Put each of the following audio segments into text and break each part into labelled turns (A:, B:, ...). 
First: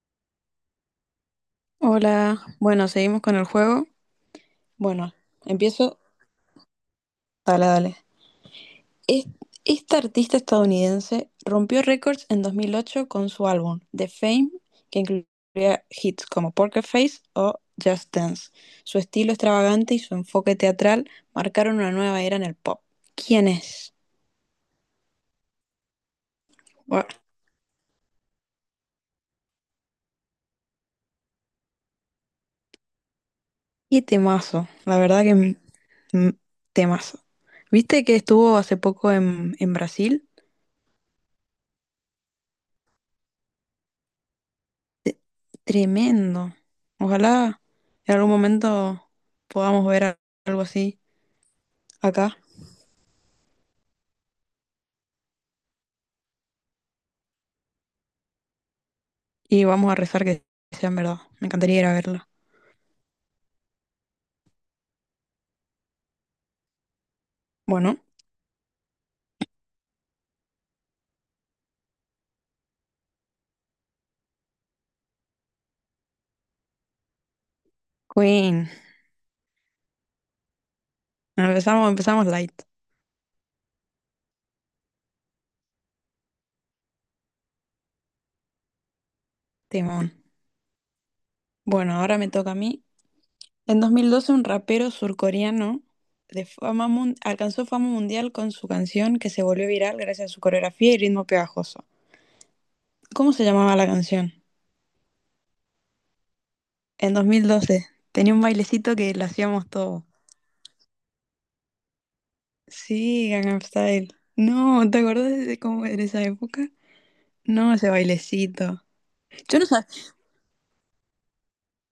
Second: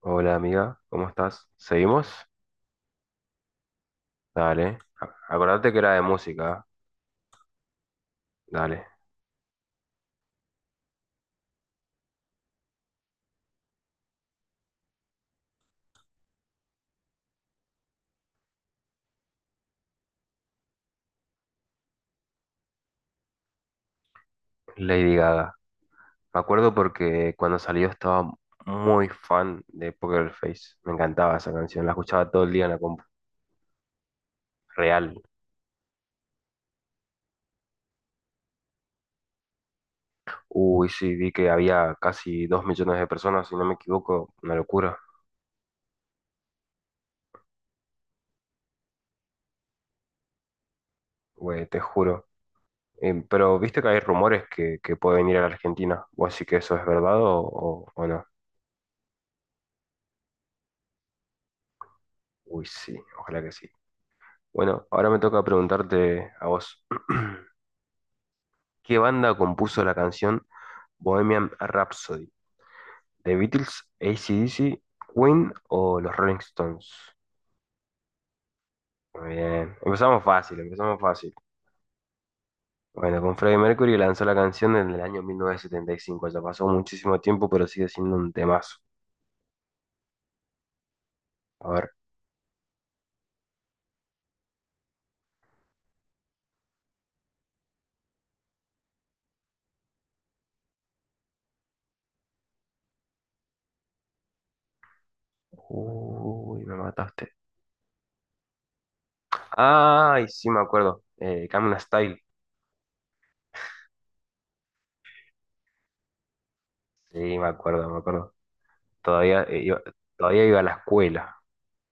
A: Hola amiga, ¿cómo estás? ¿Seguimos?
B: Hola, bueno, seguimos con el juego.
A: Dale.
B: Bueno,
A: Acordate que era
B: empiezo.
A: de música.
B: Dale, dale.
A: Dale.
B: Es- Esta artista estadounidense rompió récords en 2008 con su álbum The Fame, que incluía hits como Poker Face o Just Dance. Su estilo extravagante y su enfoque teatral marcaron una nueva era en el pop. ¿Quién es?
A: Lady Gaga. Me acuerdo
B: Buah,
A: porque cuando salió estaba muy fan de Poker Face. Me encantaba esa canción. La escuchaba todo el día en la compu.
B: qué temazo, la
A: Real.
B: verdad que mm, temazo. ¿Viste que estuvo hace poco en Brasil?
A: Uy, sí, vi que había casi 2 millones de personas, si no me equivoco. Una locura.
B: Tremendo. Ojalá en algún momento podamos ver algo así
A: Güey, te juro.
B: acá,
A: Pero viste que hay rumores que puede venir a la Argentina. ¿Vos sí que eso es verdad o no?
B: y vamos a rezar que sean verdad. Me encantaría ir a verla.
A: Uy, sí. Ojalá que sí. Bueno, ahora me toca preguntarte a vos.
B: Bueno,
A: ¿Qué banda compuso la canción Bohemian Rhapsody? ¿The Beatles, AC/DC, Queen o los Rolling Stones?
B: Queen.
A: Muy bien, empezamos fácil, empezamos fácil.
B: Empezamos, empezamos light.
A: Bueno, con Freddie Mercury lanzó la canción en el año 1975. Ya pasó muchísimo tiempo, pero sigue siendo un temazo.
B: Timón.
A: A ver,
B: Bueno, ahora me toca a mí. En 2012 un rapero surcoreano alcanzó fama mundial con su canción que se volvió viral gracias a su coreografía y ritmo pegajoso. ¿Cómo se llamaba la canción?
A: uy, me
B: En dos
A: mataste.
B: mil doce tenía un bailecito que lo hacíamos todo.
A: Ay, sí, me acuerdo. Gangnam Style.
B: Sí, Gangnam Style. No, ¿te acuerdas de cómo era esa época?
A: Sí, me
B: No,
A: acuerdo,
B: ese
A: me acuerdo.
B: bailecito.
A: Todavía
B: Yo
A: eh,
B: no
A: iba,
B: sabía.
A: todavía iba a la escuela.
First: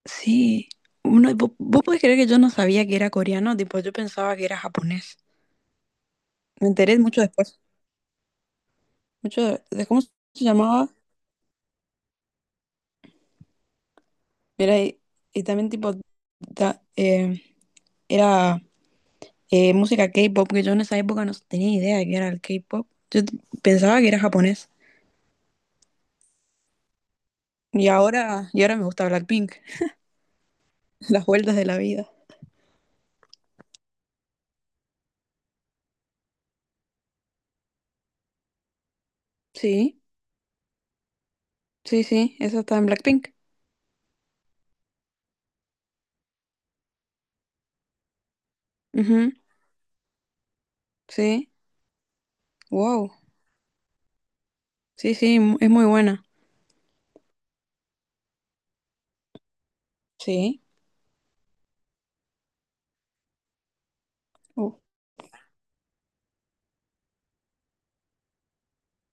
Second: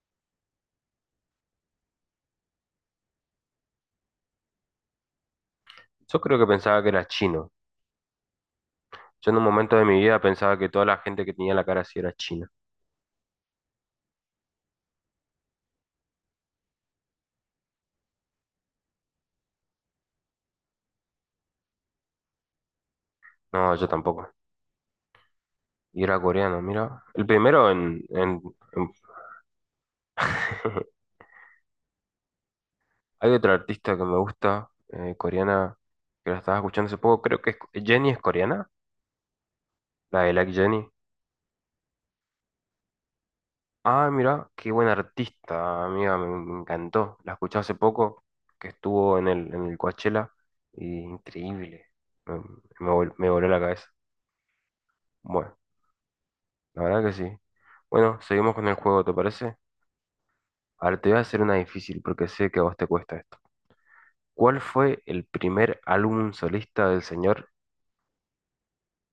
B: Sí. Uno, vos, podés creer que yo no sabía que era coreano, tipo, yo pensaba que era japonés.
A: Yo creo que
B: Me
A: pensaba que
B: enteré
A: era
B: mucho
A: chino.
B: después.
A: Yo en un
B: Mucho
A: momento de
B: de
A: mi
B: cómo se
A: vida pensaba que toda
B: llamaba.
A: la gente que tenía la cara así era china.
B: Mira, y también tipo ta- eh, era música K-pop, que yo en esa época no tenía idea de que era el K-pop.
A: No, yo
B: Pensaba que era
A: tampoco.
B: japonés.
A: Y era coreano, mira. El primero
B: Y
A: en... en-
B: ahora, y ahora me
A: en-
B: gusta Blackpink. Las vueltas de la vida.
A: Hay otra artista que me gusta, coreana, que la estaba escuchando hace poco. Jenny es coreana,
B: Sí.
A: la de Like Jenny.
B: Sí, sí, esa está en Blackpink.
A: Ah, mira, qué buena artista, amiga, me encantó. La escuché hace poco, que estuvo
B: Ujú,
A: en el Coachella. Y
B: sí,
A: increíble. Me, me
B: wow.
A: vol- me voló la cabeza.
B: Sí, sí,
A: Bueno.
B: es muy buena.
A: La verdad que sí. Bueno, seguimos con el juego, ¿te parece?
B: Sí.
A: Ahora te voy a hacer una difícil porque sé que a vos te cuesta esto. ¿Cuál
B: Uh,
A: fue el primer álbum solista del señor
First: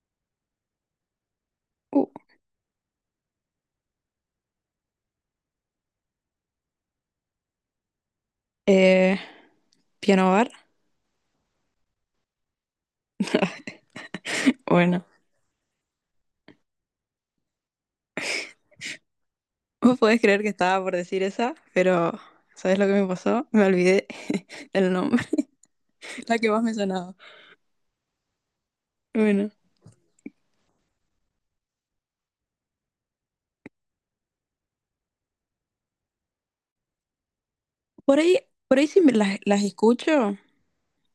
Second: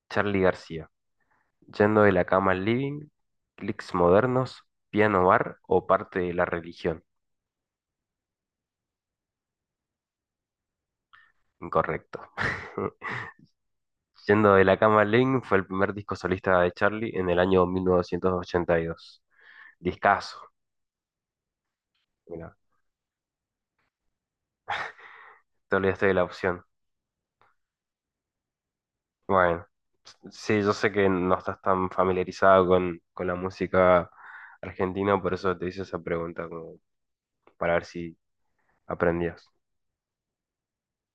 A: Charly García? ¿Yendo
B: uh.
A: de la cama al living, clics modernos, piano bar o parte de la religión?
B: Eh, Piano Bar.
A: Incorrecto. Yendo de la cama
B: Bueno,
A: al living fue el primer disco solista de Charly en el año 1982.
B: vos podés creer que
A: Discazo.
B: estaba por decir esa, pero
A: Mira,
B: ¿sabes lo que me pasó? Me olvidé el nombre,
A: te olvidaste de la
B: la que más
A: opción.
B: me sonaba. Bueno,
A: Bueno, sí, yo sé que no estás tan familiarizado con la música argentina, por eso te hice esa pregunta, como para ver si
B: por ahí, por ahí sí me las,
A: aprendías.
B: las escucho,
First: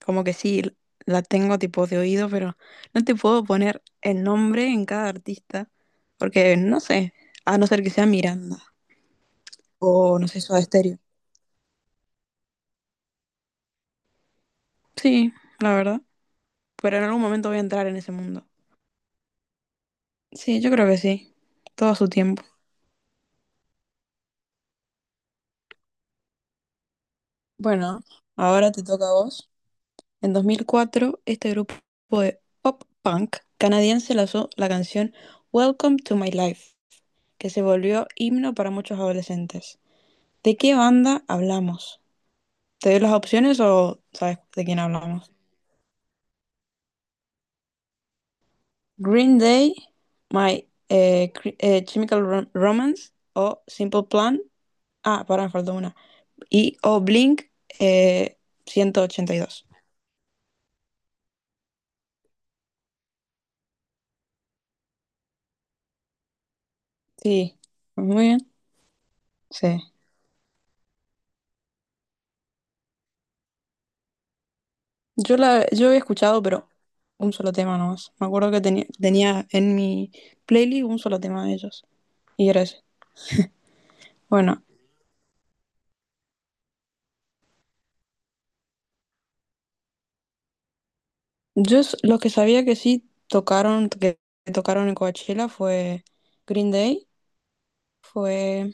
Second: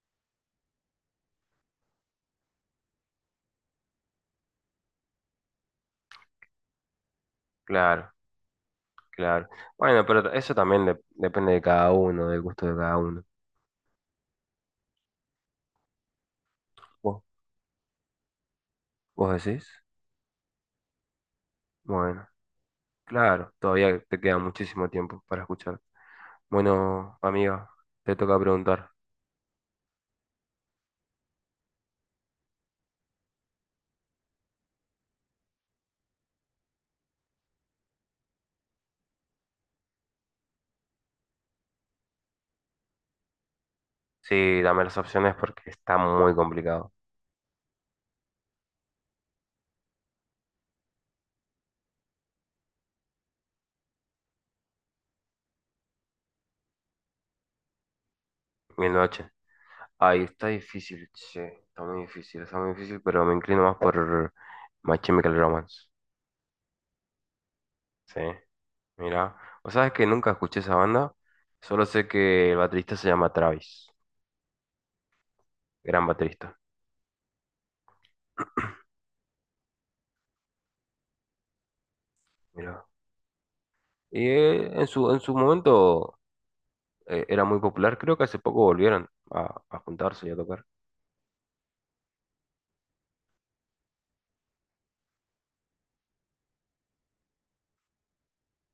B: como que sí, la tengo tipo de oído, pero no te puedo poner el nombre en cada artista, porque no sé, a no ser que sea
A: Claro,
B: Miranda
A: claro. Bueno,
B: o no
A: pero
B: sé,
A: eso
B: Soda
A: también
B: Stereo.
A: depende de cada uno, del gusto de cada uno.
B: Sí, la verdad. Pero en algún
A: ¿Vos,
B: momento voy a entrar en ese mundo.
A: vos decís?
B: Sí, yo creo que sí. Todo a su
A: Bueno,
B: tiempo.
A: claro, todavía te queda muchísimo tiempo para escuchar. Bueno, amiga,
B: Bueno,
A: te toca
B: ahora te
A: preguntar.
B: toca a vos. En 2004, este grupo de pop punk canadiense lanzó la canción Welcome to My Life, que se volvió himno para muchos adolescentes. ¿De qué banda hablamos? ¿Te doy las opciones o sabes
A: Sí,
B: de quién
A: dame las
B: hablamos?
A: opciones porque está muy complicado.
B: Green Day, My Chemical Romance o Simple Plan. Ah, pará, me faltó una. Y Oblink eh,
A: Mil
B: ciento
A: noches.
B: ochenta y dos
A: Ahí está difícil, che, está muy difícil, pero me inclino más por My Chemical Romance.
B: Sí,
A: Sí,
B: muy bien.
A: mira.
B: Sí.
A: O sabes que nunca escuché esa banda, solo sé que el baterista se llama Travis,
B: Yo había
A: gran
B: escuchado,
A: baterista.
B: pero un solo tema nomás. Me acuerdo que tenía en mi playlist un solo tema de ellos. Y era ese.
A: Mira. Y
B: Bueno,
A: en su momento era muy popular, creo que hace poco volvieron a juntarse y a tocar.
B: los que sabía que sí tocaron, que tocaron en Coachella fue Green Day, fue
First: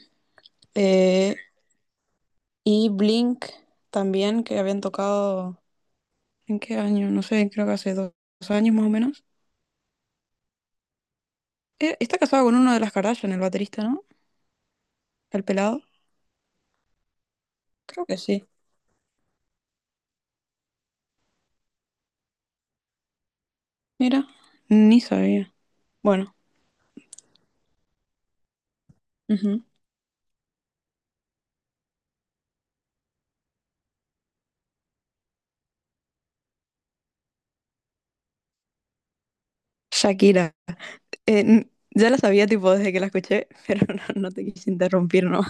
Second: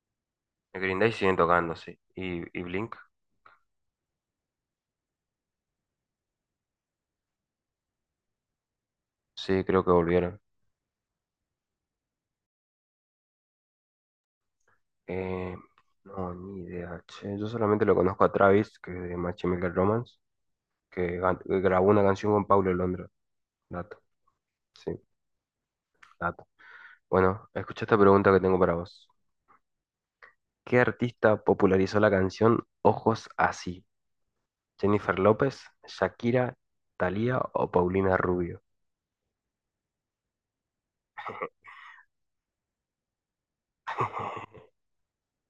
A: Green Day siguen
B: eh,
A: tocando, sí. Y
B: y
A: Blink,
B: Blink también, que habían tocado ¿en qué año? No sé, creo que hace dos años más o menos.
A: sí, creo que volvieron.
B: Está casado con uno de las Kardashian, el baterista, ¿no? ¿El
A: Eh,
B: pelado?
A: no, ni idea, che. Yo solamente lo
B: Creo que
A: conozco a
B: sí.
A: Travis, que es de My Chemical Romance, que grabó una canción con Paulo Londra. Dato,
B: Mira,
A: sí,
B: ni sabía. Bueno,
A: dato. Bueno, escucha esta pregunta que tengo para vos.
B: ujú.
A: ¿Qué artista popularizó la canción Ojos Así? ¿Jennifer López, Shakira, Thalía o Paulina Rubio?
B: Shakira. Ya la sabía tipo desde que la escuché, pero no, no te quise interrumpir, ¿no?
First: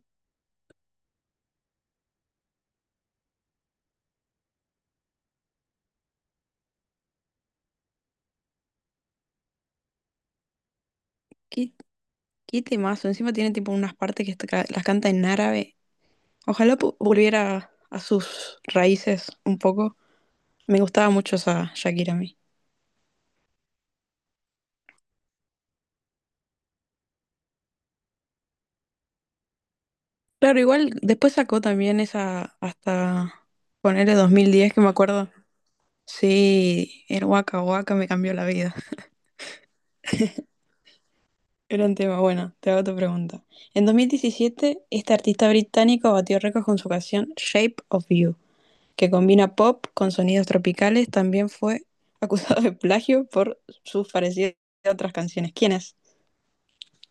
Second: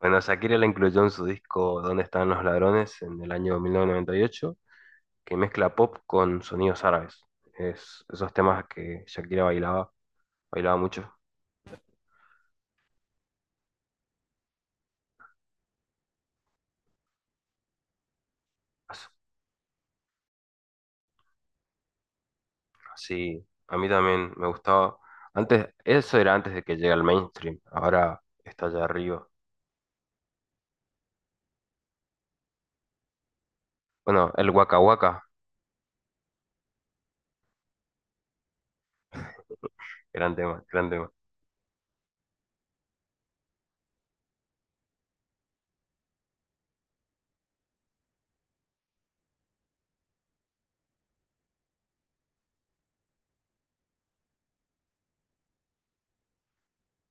A: Bueno, Shakira la incluyó en su disco ¿Dónde están los ladrones? En el año 1998, que mezcla pop con sonidos árabes. Es esos temas que Shakira bailaba, bailaba mucho.
B: Qué, qué temazo. Encima tiene tipo unas partes que las canta en árabe. Ojalá volviera a sus raíces un poco. Me gustaba mucho esa Shakira a mí.
A: Sí, a mí también me gustaba. Antes, eso era antes de que llegue al mainstream. Ahora está allá arriba.
B: Claro, igual después sacó también esa hasta ponerle
A: Bueno,
B: dos
A: el
B: mil diez,
A: Waka
B: que me
A: Waka,
B: acuerdo. Sí, el Waka Waka me cambió la vida.
A: gran tema, gran tema.
B: Gran tema. Bueno, te hago tu pregunta. En 2017, este artista británico batió récords con su canción Shape of You, que combina pop con sonidos tropicales. También fue acusado de plagio por sus parecidas a otras canciones. ¿Quién es?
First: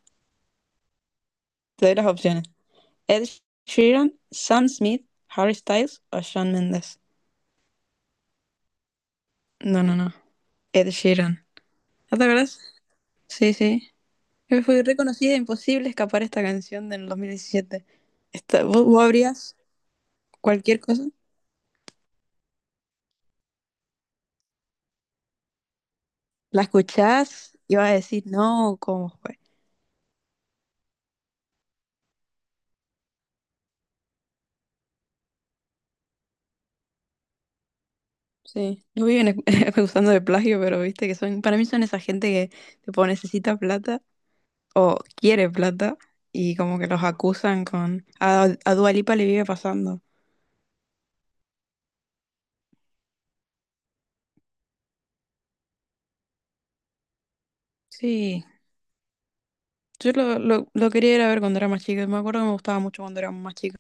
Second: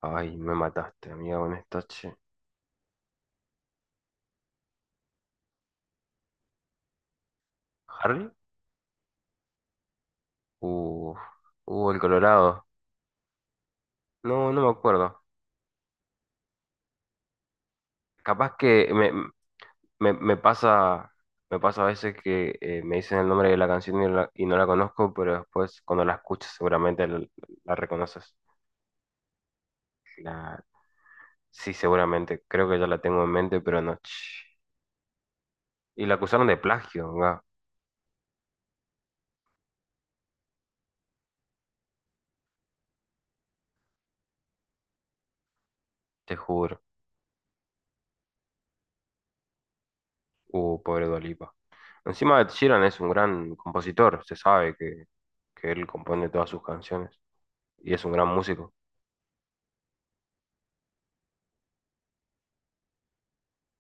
A: Ay, me mataste, amiga, con esta,
B: Te doy las
A: che.
B: opciones. Ed Sheeran, Sam Smith, Harry Styles o Shawn Mendes.
A: ¿Harry?
B: No, no, no. Ed
A: Uh,
B: Sheeran.
A: el
B: ¿No te acuerdas?
A: Colorado.
B: Sí, sí.
A: No, no me
B: Fue
A: acuerdo.
B: reconocida e imposible escapar esta canción del 2017.
A: Capaz
B: ¿Vos,
A: que
B: vos abrías
A: me, me
B: cualquier cosa?
A: pasa, me pasa a veces que me dicen el nombre de la canción y no la conozco, pero después cuando la escuches
B: ¿La
A: seguramente la,
B: escuchás?
A: la
B: Iba a decir,
A: reconoces.
B: no, ¿cómo fue?
A: La, sí, seguramente. Creo que ya la tengo en mente, pero no. Y la acusaron de plagio, ¿verdad?
B: Sí, no viven acusando de plagio, pero viste que son, para mí son esa gente que tipo necesita plata o quiere plata
A: Te
B: y
A: juro.
B: como que los acusan con, a Dua Lipa le vive pasando.
A: Pobre Dua Lipa. Encima Ed Sheeran es un gran compositor, se sabe que él compone todas sus canciones. Y es un gran
B: Sí,
A: músico.
B: yo lo quería ir a ver cuando era más chica, me acuerdo que me gustaba mucho cuando era más chica,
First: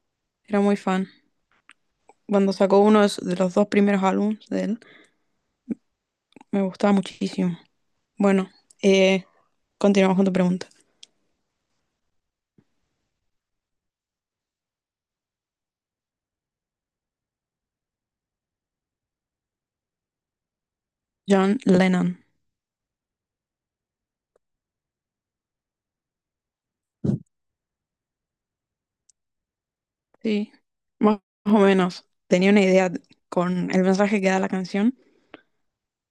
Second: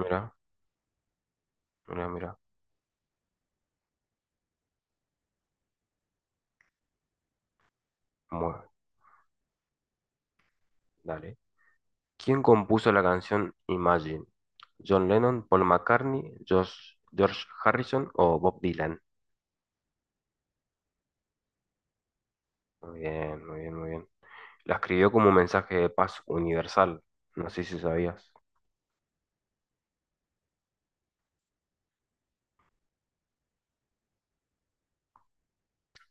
A: Mira,
B: era muy fan.
A: mira, mira.
B: Cuando sacó uno de los dos primeros álbumes de él, me gustaba muchísimo. Bueno,
A: Mueve,
B: eh, continuamos con tu pregunta.
A: dale. ¿Quién compuso la canción Imagine? ¿John Lennon, Paul McCartney, George Harrison o Bob Dylan?
B: John Lennon.
A: Muy bien, muy bien, muy bien. La escribió como un mensaje de paz universal. No sé si sabías.
B: Sí, más o menos. Tenía una idea con el mensaje que da la canción,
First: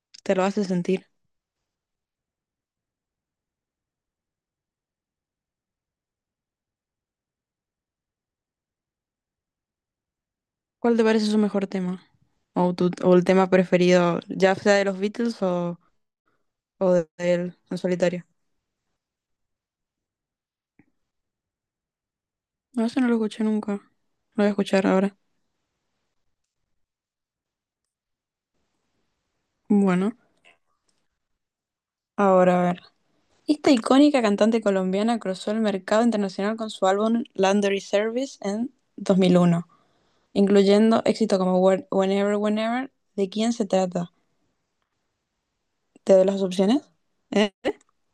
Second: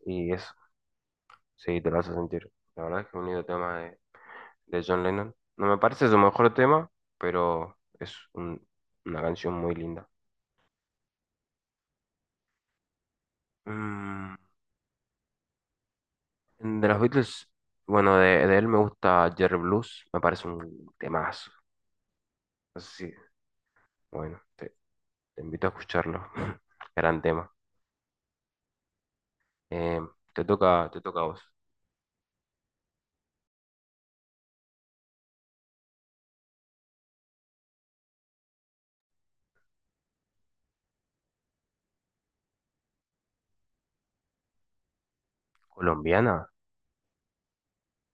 A: Y
B: te lo
A: eso,
B: hace sentir.
A: sí, te lo vas a sentir. La verdad es que es un lindo tema de John Lennon. No me parece su mejor tema, pero es una canción muy linda.
B: ¿Cuál te parece su mejor tema? O el tema preferido,
A: Mm,
B: ya sea de los Beatles o,
A: de
B: o
A: los
B: de
A: Beatles,
B: él en
A: bueno,
B: solitario.
A: de él me gusta Jerry Blues, me parece un temazo.
B: No, eso no
A: Así,
B: lo escuché nunca. Lo
A: bueno,
B: voy a escuchar ahora.
A: te invito a escucharlo. Gran tema. Eh,
B: Bueno,
A: te toca a vos.
B: ahora a ver. Esta icónica cantante colombiana cruzó el mercado internacional con su álbum Laundry Service en 2001, incluyendo éxitos como Whenever, Whenever. ¿De quién se trata? ¿Te doy las
A: ¿Colombiana?
B: opciones? Eh,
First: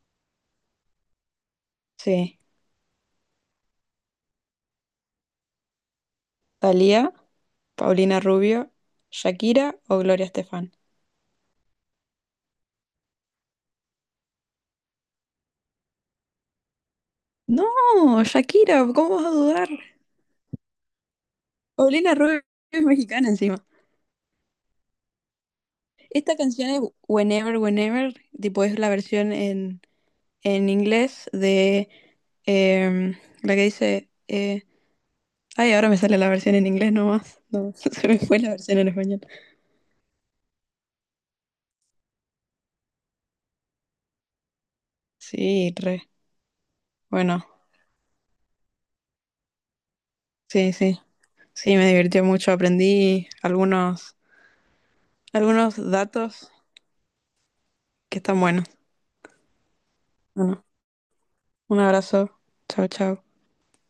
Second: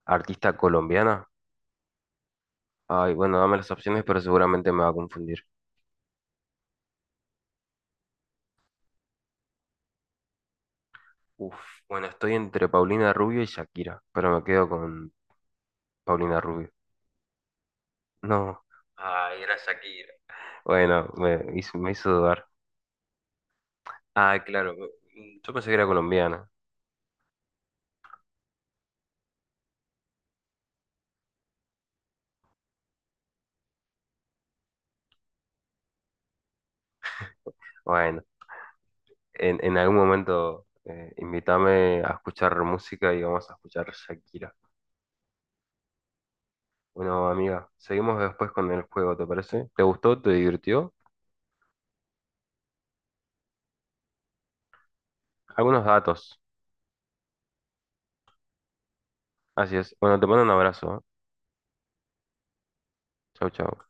A: ¿Artista colombiana?
B: Sí.
A: Ay, bueno, dame las opciones, pero seguramente me va a confundir.
B: Thalía, Paulina Rubio, Shakira o Gloria Estefan.
A: Uf, bueno, estoy entre Paulina Rubio y Shakira, pero me quedo con Paulina Rubio.
B: No,
A: No.
B: Shakira, ¿cómo vas a
A: Ay, era
B: dudar?
A: Shakira. Bueno, me hizo
B: Paulina Rubio
A: dudar.
B: es mexicana encima.
A: Ah, claro, yo pensé que era
B: Esta
A: colombiana.
B: canción es Whenever, Whenever, tipo es la versión en inglés de em, la que dice, ay, ahora me sale la versión en inglés nomás. No, se me
A: Bueno,
B: fue la versión en español.
A: en algún momento invítame a escuchar música y vamos a escuchar Shakira.
B: Sí, re.
A: Bueno,
B: Bueno,
A: amiga, seguimos después con el juego, ¿te parece? ¿Te gustó? ¿Te
B: sí,
A: divirtió?
B: sí. Sí, me divirtió mucho. Aprendí algunos
A: Algunos datos.
B: datos que están buenos.
A: Así es. Bueno, te mando un
B: Bueno.
A: abrazo. ¿Eh?
B: Un abrazo. Chao, chao.
A: Chau, chau.